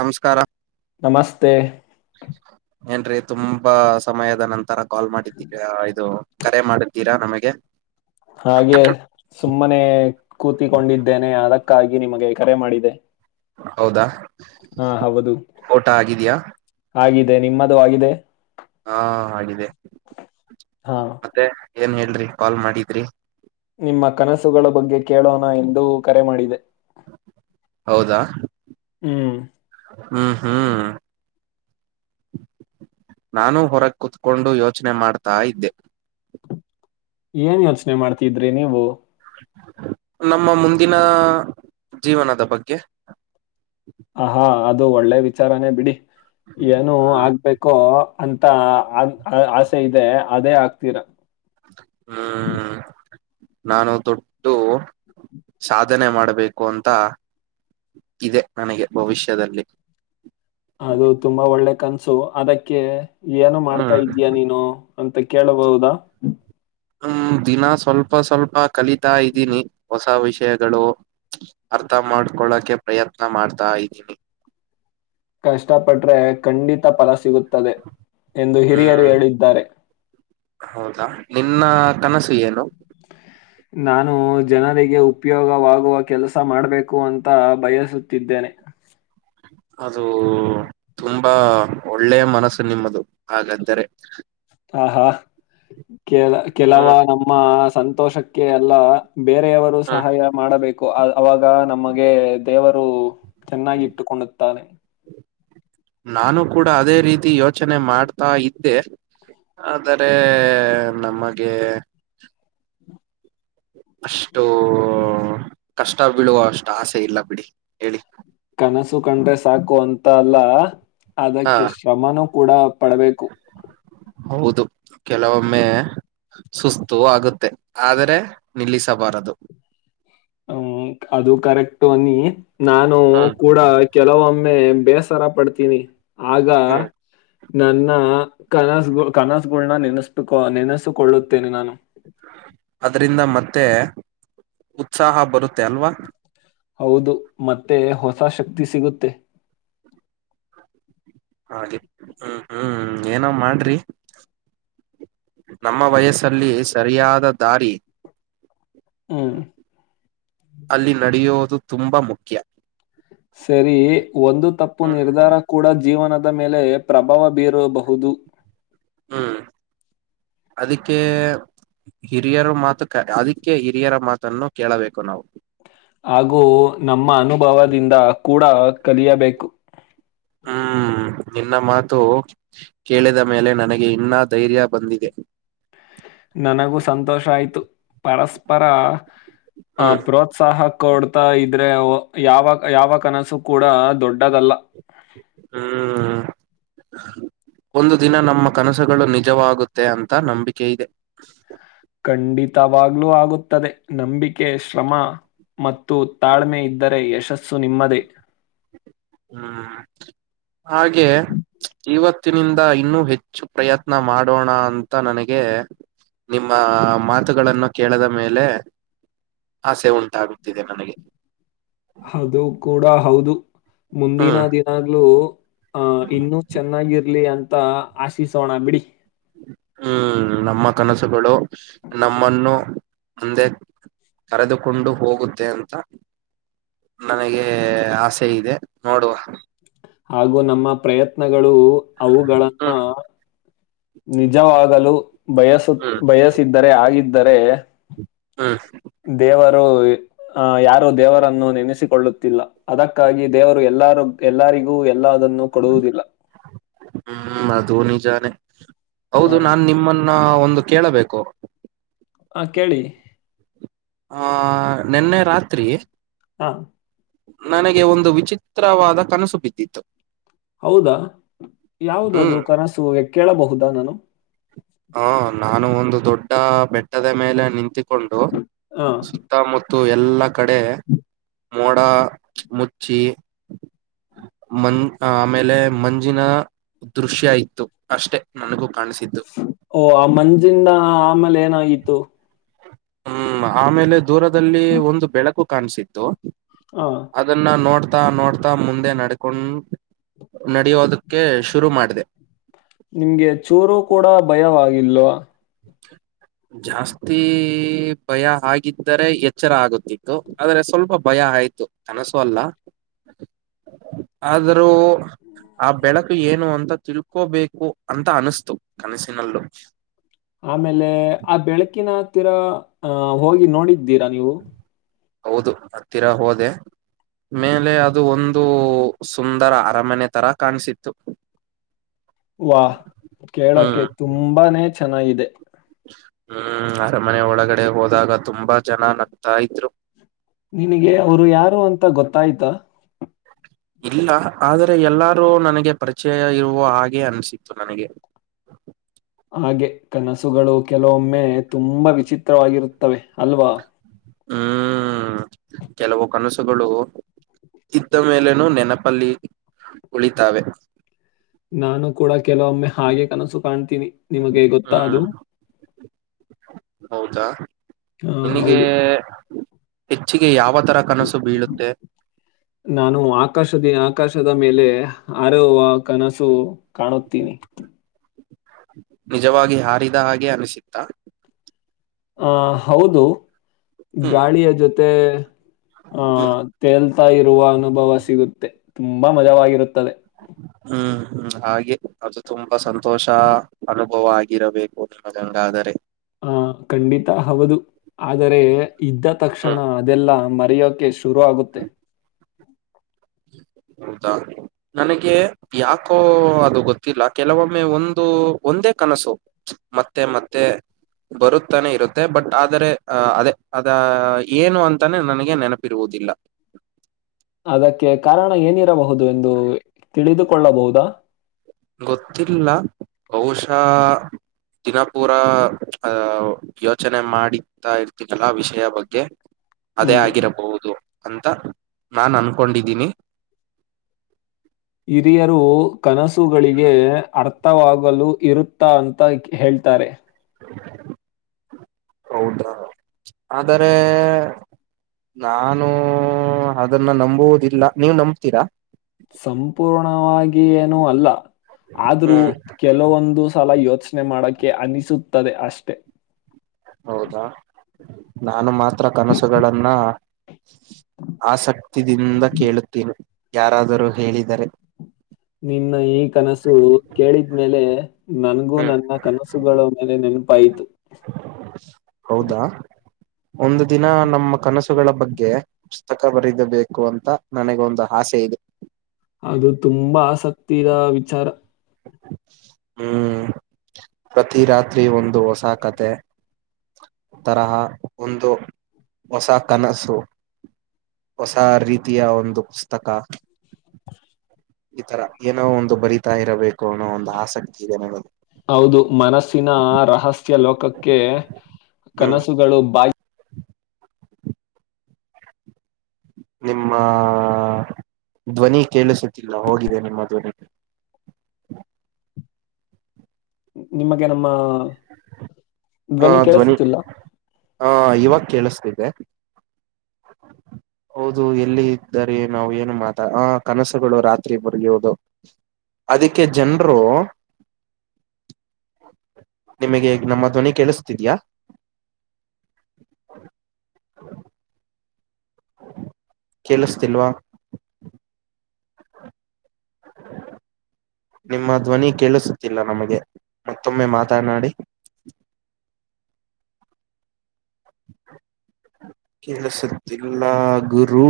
ನಮಸ್ಕಾರ ನಮಸ್ತೆ ಏನ್ರೀ ತುಂಬಾ ಸಮಯದ ನಂತರ ಕಾಲ್ ಮಾಡಿದ್ದೀವಿ ಇದು ಕರೆ ಮಾಡತೀರಾ ನಮಗೆ ಹಾಗೆ ಸುಮ್ಮನೆ ಕೂತಿಕೊಂಡಿದ್ದೇನೆ ಅದಕ್ ಅಕ್ಕಾಗಿ ನಿಮಗೆ ಕರೆ ಮಾಡಿದೆ ಹೌದಾ ಹಾ ಹೌದು ಊಟ ಆಗಿದ್ಯಾ ಆಗಿದೆ ನಿಮ್ಮದು ಆಗಿದೆ ಹಾ ಹಾಗಿದೆ ಹಾ ಮತ್ತೆ ಏನ್ ಹೇಳ್ರಿ ಕಾಲ್ ಮಾಡಿದ್ರಿ ನಿಮ್ಮ ಕನಸುಗಳ ಬಗ್ಗೆ ಕೇಳೋಣ ಎಂದು ಕರೆ ಮಾಡಿದೆ ಹೌದಾ ಹ್ಮ್ ಹ್ಮ್ ಹ್ಮ್ [inaudible] ನಾನೂ ಹೊರ ಕೂತ್ಕೊಂಡು ಯೋಚನೆ ಮಾಡ್ತಾ ಇದ್ದೆ ಏನ್ ಯೋಚನೆ ಮಾಡ್ತಿದ್ರಿ ನೀವು ನಮ್ಮ ಮುಂದಿನ ಜೀವನದ ಬಗ್ಗೆ ಹ ಹಾ ಅದು ಒಳ್ಳೆ ವಿಚಾರಾನೇ ಬಿಡಿ ಏನು ಹ್ಮ್ ಆಗ್ಬೇಕೋ ಅಂತ ಅ ಆಸೆ ಇದೆ ಅದೇ ಆಗ್ತೀರ ಹ್ಮ್ ನಾನು ದೊಡ್ಟ್ಟು ಸಾಧನೆ ಮಾಡ್ಬೇಕು ಅಂತ ಇದೆ ನನಗೆ ಭವಿಷ್ಯದಲ್ಲಿ ಅದು ತುಂಬಾ ಒಳ್ಳೆ ಕನ್ಸು ಅದಕ್ಕೆ ಏನು ಮಾಡ್ತಾ ಹ್ಮ್ ಇದಯ ನೀನು ಅಂತ ಕೇಳಬಹುದಾ ಹ್ಮ ದಿನ ಸ್ವಲ್ಪ ಸ್ವಲ್ಪ ಕಲಿತಾ ಇದ್ದೀನಿ ಹೊಸ ವಿಷಯಗಳು ಅರ್ಥ ಮಾಡ್ಕೊಳಕೆ ಪ್ರಯತ್ನ ಮಾಡ್ತಾ ಇದ್ದೀನಿ ಕಷ್ಟ ಪಟ್ರೆ ಖಂಡಿತ ಫಲ ಸಿಗುತ್ತೆ ಎಂದು ಹಿರಿಯರು ಹ್ಮ್ ಹೇಳಿದ್ದಾರೆ ಹೌದಾ ನಿನ್ನ ಕನಸು ಏನು ನಾನು ಜನರಿಗೆ ಉಪಯೋಗವಾಗುವ ಕೆಲಸ ಮಾಡಬೇಕು ಅಂತ ಬಯಸುತ್ತಿದ್ದೇನೆ ಅದು ತುಂಬಾ ಒಳ್ಳೆಯ ಮನಸ್ಸು ನಿಮ್ಮದು ಹಾಗಾದರೆ ಹ ಹಾ ಕೆಲ ಕೆಲವ ಹ್ಮ್ ನಮ್ಮ ಸಂತೋಷ ಕೆ ಎಲ್ಲ ಬೇರೆಯವರು ಹ್ಮ್ ಸಹಾಯ ಮಾಡಬೇಕು ು ಅವಾಗ ನಮಗೆ ದೇವರು ಚೆನ್ನಾಗಿ ಇಟ್ಟುಕೊಂಡುತ್ತಾನೆ ನಾನು ಕೂಡ ಅದೇ ರೀತಿ ಯೋಚನೆ ಮಾಡ್ತಾ ಇದ್ದೆ ಆದರೆ ನಮಗೆ ಅಷ್ಟು ಕಷ್ಟ ಬೀಳುವ ಅಷ್ಟು ಆಸೆ ಇಲ್ಲ ಬಿಡಿ ಹೇಳಿ ಕನಸು ಕಂಡ್ರೆ ಸಾಕು ಅಂತ ಅಲ್ಲ ಹಾ ಅದಕ್ಕೆ ಶ್ರಮನೂ ಕೂಡ ಪಡಬೇಕು ಹೌದು ಕೆಲವೊಮ್ಮೆ ಸುಸ್ತು ಆಗುತ್ತೆ ಆದರೆ ನಿಲ್ಲಿಸಬಾರದು ಹ್ಮ ಅದು ಕರೆಕ್ಟ್ ಅನ್ನಿ ನಾನು ಹ್ಮ್ ಕೂಡ ಕೆಲವೊಮ್ಮೆ ೆ ಬೇಸರ ಪಡ್ತೀನಿ ಆಗ ಹ್ಮ್ ನನ್ನ ಕನಸು ಕನಸುಗಳನ್ನ ನೆನೆಸ್ ನೆನೆಸಕೊಳ್ಳುತ್ತೇನೆ ನಾನು ಅದ್ರಿಂದ ಮತ್ತೆ ಉತ್ಸಾಹ ಬರುತ್ತೆ ಅಲ್ವಾ ಹೌದು ಮತ್ತೆ ಹೊಸ ಶಕ್ತಿ ಸಿಗುತ್ತೆ ಹಾಗೆ ಹ್ಮ್ ಹ್ಮ್ ಏನ ಮಾಡ್ರಿ ನಮ್ಮ ವಯಸ್ಸಲ್ಲಿ ಸರಿಯಾದ ದಾರಿ ಹ್ಮ್ ಅಲ್ಲಿ ನಡೆಯುವುದು ತುಂಬಾ ಮುಖ್ಯ ಸರಿ ಒಂದು ತಪ್ಪು ನಿರ್ಧಾರ ಕೂಡ ಜೀವನದ ಆದ ಮೇಲೆ ಪ್ರಭಾವ ಬೀರಬಹುದು ಹ್ಮ್ ಅದಕ್ಕೆ ಹಿರಿಯರ ಮಾತು ಕ ಅದಕ್ಕೆ ಹಿರಿಯರ ಮಾತನ್ನು ಕೇಳಬೇಕು ನಾವು ಹಾಗೂ ನಮ್ಮ ಅನುಭವದಿಂದ ಕೂಡ ಕಲಿಯಬೇಕು. ಹ್ಮ್ ನಿನ್ನ ಮಾತು ಕೇಳಿದ ಮೇಲೆ ನನಗೆ ಇನ್ನ ಧೈರ್ಯ ಬಂದಿದೆ. ನನಗೂ ಸಂತೋಷ ಆಯ್ತು ಪರಸ್ಪರ ಆ ಹ್ಮ್ ಪ್ರೋತ್ಸಾಹ ಕೊಡ್ತಾ ಇದ್ರೆ ಯಾವಾಗ ಯಾವ ಕನಸು ಕೂಡ ದೊಡ್ಡದಲ್ಲ ಹ್ಮ ಒಂದು ದಿನ ನಮ್ಮ ಕನಸುಗಳು ನಿಜವಾಗುತ್ತೆ ಅಂತ ನಂಬಿಕೆ ಇದೆ. ಖಂಡಿತವಾಗ್ಲೂ ಆಗುತ್ತದೆ ನಂಬಿಕೆ ಶ್ರಮ ಮತ್ತು ತಾಳ್ಮೆ ಇದ್ದರೆ ಯಶಸ್ಸು ನಿಮ್ಮದೇ ಹ್ಮ್ ಹಾಗೆ ಇವತ್ತು. ತ್ತಿನಿಂದ ಇನ್ನೂ ಹೆಚ್ಚು ಪ್ರಯತ್ನ ಮಾಡೋಣ ಅಂತ ನನಗೆ ನಿಮ್ಮ ಮಾತುಗಳನ್ನು ಕೇಳದ ಮೇಲೆ ಆಸೆ ಉಂಟಾಗುತ್ತಿದೆ ನನಗೆ ಹದು ಕೂಡ ಹೌದು ಹ್ಮ್ ಮುಂದಿನ ದಿನಾಗ್ಲುೂ ಆ ಇನ್ನುೂ ಚೆನ್ನಾಗಿರ್ಲಿ ಅಂತ ಆಶಿಸೋಣ ಬಿಡಿ ಹ್ಮ್ ನಮ್ಮ ಕನಸುಗಳು ನಮ್ಮನ್ನು ಒಂದೆ ಕರೆದುಕೊಂಡು ಹೋಗುತ್ತೆ ಅಂತ ನನಗೆ ಆಸೆ ಇದೆ ನೋಡುವ ಹಾಗೂ ನಮ್ಮ ಪ್ರಯತ್ನಗಳು ಅವುಗಳಗಳನ್ನು ಹ್ಮ್ ನಿಜವಾಗಲು ಬಯಸು ಹ್ಮ್ ಬಯಸಿದ್ದರೆ ಆಗಿದ್ದರೆ ಹ್ಮ್ ದೇವ ಆ ಯಾರು ದೇವರನ್ನು ನೆನೆಸಿಕೊಳ್ಳುತ್ತಿಲ್ಲ ಅದಕ್ಕಾಗಿ ದೇವರು ಎಲ್ಲಾರೂ ಎಲ್ಲಾರಿಗೂ ಎಲ್ಲದನ್ನು ಕೊಡುವುದಿಲ್ಲ ಹ್ಮ್ ಅದು ನಿಜಾನೇ ಆ, ಹೌದು ನಾನ್ ನಿಮ್ಮನ್ನ ಒಂದು ಕೇಳಬೇಕು. ಹ ಕೇಳಿ ಆ ನಿನ್ನೆ ರಾತ್ರಿ ಹ ನನಗೆ ಒಂದು ವಿಚಿತ್ರವಾದ ಕನಸು ಬಿದ್ದಿತ್ತು. ಹೌದಾ ಹ್ಮ್ ಯಾವುದದು ಕನಸು ಕೇಳಬಹುದಾ ನಾನು ಹ ನಾನು ಒಂದು ದೊಡ್ಡ ಬೆಟ್ಟದ ಮೇಲೆ ನಿಂತಿ ಕೊಂಡು ಹಾ ಸುತ್ತಮುತ್ತ ಎಲ್ಲಾ ಕಡೆ ಮೋಡ ಚಿ ಮ ಆಮೇಲೆ ಮಂಜಿನ ದೃಶ್ಯ ಇತ್ತು ಅಷ್ಟೆ ನನಗೂ ಕಾಣಿಸಿದ್ದು ಓ ಆ ಮಂಜಿಂದ ಆಮೇಲೆ ಏನಾಗಿತ್ತು. ಹ್ಮ್ ಆಮೇಲೆ ದೂರದಲ್ಲಿ ಒಂದು ಬೆಳಕು ಕಾಣಸಿತ್ತು ಹಾ ಅದನ್ನ ನೋಡ್ ತಾ ನೋಡ್ತಾ ಮುಂದೆ ನಡ್ಕೊಂಡ ನಡಿಯೋದಕ್ಕೆ ಶುರು ಮಾಡಿದೆ. ನಿಮ್ಗೆ ಚೂರು ಕೂಡ ಭಯವಾಗಿಲ್ವಾ. ಜಾಸ್ತಿ ರಾತ್ರಿ ಭಯ ಆಗಿದ್ದರೆ ಎಚ್ಚರ ಆಗುತ್ತಿತ್ತು ಆದ್ರೆ ಸ್ವಲ್ಪ ಭಯ ಆಯ್ತು ಕನಸು ಅಲ್ಲ ಆದ್ರೂ ಆ ಬೆಳಕು ಏನು ಅಂತ ತಿಳ್ಕೋಬೇಕು ಅಂತ ಅನಿಸ್ತು ಕನಸಿನಲ್ಲೂ ಆಮೇಲೆ ಆ ಬೆಳಕಿನ ಹತ್ತಿರ ಅಹ ಹೋಗಿ ನೋಡಿದ್ದೀರಾ ನೀವು ಹೌದು ಹತ್ತಿರ ಹೋದೆ. ಮೇಲೆ ಅದು ಒಂದು ಸುಂದರ ಅರಮನೆ ತರ ಕಾಣಿಸಿತ್ತು ವಾ ಕೇಳೋಕೆ ಹ್ಮ್ ತುಂಬಾನೇ ಚೆನ್ನಾಗಿದೆ ಹ್ಮ್ ಅರಮನೆ ಒಳಗಡೆ ಹೋದಾಗ ತುಂಬಾ ಜನ ನಗ್ತಾ ಇದ್ರು ನಿನಗೆ ಅವರು ಯಾರು ಅಂತ ಗೊತ್ತಾಯ್ತ. ಇಲ್ಲ ಆದರೆ ಎಲ್ಲಾರೂ ನನಗೆ ಪರಿಚಯ ಇರುವ ಹಾಗೆ ಅನಿಸಿತ್ತು ನನಗೆ ಹಾಗೆ ಕನಸುಗಳು ಕೆಲವೊಮ್ಮೆ ತುಂಬಾ ವಿಚಿತ್ರವಾಗಿರುತ್ತವೆ ಅಲ್ವಾ. ಹ್ಮ್ [inaudible] ಕೆಲವು ಕನಸುಗಳು ಇದ್ದ ಮೇಲೇನೂ ನೆನಪಲ್ಲಿ ಉಳಿತಾವೆ. ನಾನು ಕೂಡ ಕೆಲವೊಮ್ಮೆ ಹಾಗೆ ಕನಸು ಕಾಣ್ತೀನಿ ನಿಮಗೆ ಗೊತ್ತಾ ಹ್ಮ್ ಅದು ಹೌದಾ ಹಾ ನಿನಗೆ ಹೌದು ಹೆಚ್ಚಿಗೆ ಯಾವ ತ್ತರ ಕನಸು ಬೀಳುತ್ತೆ. ನಾನು ಆಕಾಶದ ಆಕಾಶದ ಮೇಲೆ ಹಾರುವ ಕನಸು ಕಾಣುತ್ತೀನಿ. ನಿಜವಾಗಿ ಹಾರಿದ ಹಾಗೆ ಅನಿಸಿತ್ತ ಆ ಹೌದು ಹ್ಮ್ ಗಾಳಿಯ ಜೊತೆ ಆಹ ಹ್ಮ್ ತೇಲ್ತಾ ಇರುವ ಅನುಭವ ಸಿಗುತ್ತೆ ತುಂಬಾ ಮಜವಾಗಿರುತ್ತದೆ ಹ್ಮ ಹ್ಮ ಹಾಗೆ ಅದು ತುಂಬಾ ಸಂತೋಷ ಅನು ಭವಾಗಿರಬೇಕು ಅದೊಂದ ಆದರೆ ಹ ಖಂಡಿತ ಹೌದು ಆದರೆ ಇದ್ದ ತಕ್ಷಣ ಹ್ಮ್ ಅದೆಲ್ಲಾ ಮ ಪಡೆಯೋಕೆ ಶುರು ಆಗುತ್ತೆ. ಹೌದಾ. ನನಗೆ ಯಾಕೋ ಅದು ಗೊತ್ತಿಲ್ಲ ಕೆಲವೊಮ್ಮೆ ಒಂದು ಒಂದೇ ಕನಸು ಮತ್ತೆ ಮತ್ತೆ ಬರುತ್ತಾನೆ ಇರುತ್ತೆ ಬಟ್ ಆದರೆ ಅ ಅದೇ ಅದ ಏನು ಅಂತಾನೆ ನನಗೆ ನೆನಪಿರುವು ಜಿಲ್ಲಾ ಅದಕ್ಕೆ ಕಾರಣ ಏನಿರಬಹುದು ಎಂದು ತಿಳಿದುಕೊಳ್ಳಬಹುದಾ. ಗೊತ್ತಿಲ್ಲ ಬಹುಶ ದಿನಪೂರ ಅ ಯೋಚನೆ ಮಾಡಿತಾ ಇರ್ತನಲ್ಲ ವಿಷಯ ಬಗ್ಗೆ ಅದೇ ಹ್ಮ್. ಆಗಿರಬಹುದು. ಅಂತ ನಾನ ಅನ್ಕೊಂಡಿದ್ದೀನಿ. ಹಿರಿಯರು ಕನಸುಗಳಿಗೆ ಅರ್ ವಾಗಲು ಇರುತ್ತಾ ಅಂತ ಹೇಳ್ತಾರೆ. ಹೌದಾ ಆದರೆ ನಾನು ಅದನ್ನ ನಂಬುವುದಿಲ್ಲ ನೀವ್ ನಂಬತೀರಾ. ಸಂಪೂರ್ಣವಾಗ ಏನೂ ಅಲ್ಲ. ಆದ್ರೂ ಕೆಲವೊಂದು ಸಲ ಯೋಚನೆ ಮಾಡಕೆ ಅನಿಸುತ್ತದೆ ಅಷ್ಟೆ. ಹೌದಾ ನಾನು ಮಾತ್ರ ಕನಸುಗಳನ್ನ ಆಸಕ್ತಿದಿಂದ ಕೇಳತಿನಿ ಯಾರಾದರೂ ಹೇಳಿದರೆ ನಿನ್ನ ಈ ಕನಸು ಕೇಳಿದ್ಮೇಲೆ ನನ್ಗೂ ನನ್ನ ಕನಸುಗಳ ಮೇಲೆ ನೆನಪಾಯ್ತು. ಹೌದಾ ಒಂದು ದಿನ ನಮ್ಮ ಕನಸುಗಳ ಬಗ್ಗೆ ಪುಸ್ತಕ ಬರಿದಬೇಕು ಅಂತ ನನಗ ಒಂದು ಆಸೆ ಇದೆ. ಅದು ತುಂಬಾ ಆಸಕ್ತಿಯ ವಿಚಾರ. ಹ್ಮ ಪ್ರತಿ ರಾತ್ರಿ ಒಂದು ಹೊಸ ಕತೆ. ತರಹ ಒಂದು ಹೊಸ ಕನಸು. ಹೊಸ ರೀತಿಯ ಒಂದು ಪುಸ್ತಕ. ಈ ತರ ಏನೋ ಒಂದು ಬರಿತಾ ಇರಬೇಕು ಅನ್ನೋ ಒಂದು ಆಸಕ್ತಿ ಇದೆ ನನಗೆ ಹೌದು ಮನಸ್ಸಿನ ರಹಸ್ಯ ಲೋಕಕ್ಕೆ ಹ್ಮ್ ಕನಸುಗಳು ಬಾ ನಿಮ್ಮ ಧ್ವನಿ ಕೇಳಿಸುತ್ತಿಲ್ಲ ಹೋಗಿದೆ ನಿಮ್ಮ ಧ್ವನಿ [inaudible] ನಿಮಗೆ ನಮ್ಮ ಹ ಧ್ವನಿ ಹ ಇವಾಗ ಕೇಳಿಸ್ತಿದೆ. [inaudible] ಹೌದು ಎಲ್ಲಿ ಇದ್ದರೆ ನಾವ್ ಏನು ಮಾತ ಆ ಕನಸುಗಳು ರಾತ್ರಿ ಬರ್ಗಿ ಹೋದು ಅದಕ್ಕೆ ಜನರು ಹ [inaudible] ನಿಮಗೆ ನಮ್ಮ ಧ್ವನಿ ಕೇಳಿಸ್ತಿದ್ಯಾ. ಹ [inaudible] ಕೇಳಿಸ್ತಿಲ್ವಾ. ಹ [inaudible] ನಿಮ್ಮ ಧ್ವನಿ ಕೇಳಿಸುತ್ತಿಲ್ಲ ನಮಗೆ ಮತ್ತೊಮ್ಮೆ ಮಾತನಾಡಿ [unintelligible] ಹ [unintelligible] ಕೇಳಿಸುತ್ತಿಲ್ಲ ಗುರೂ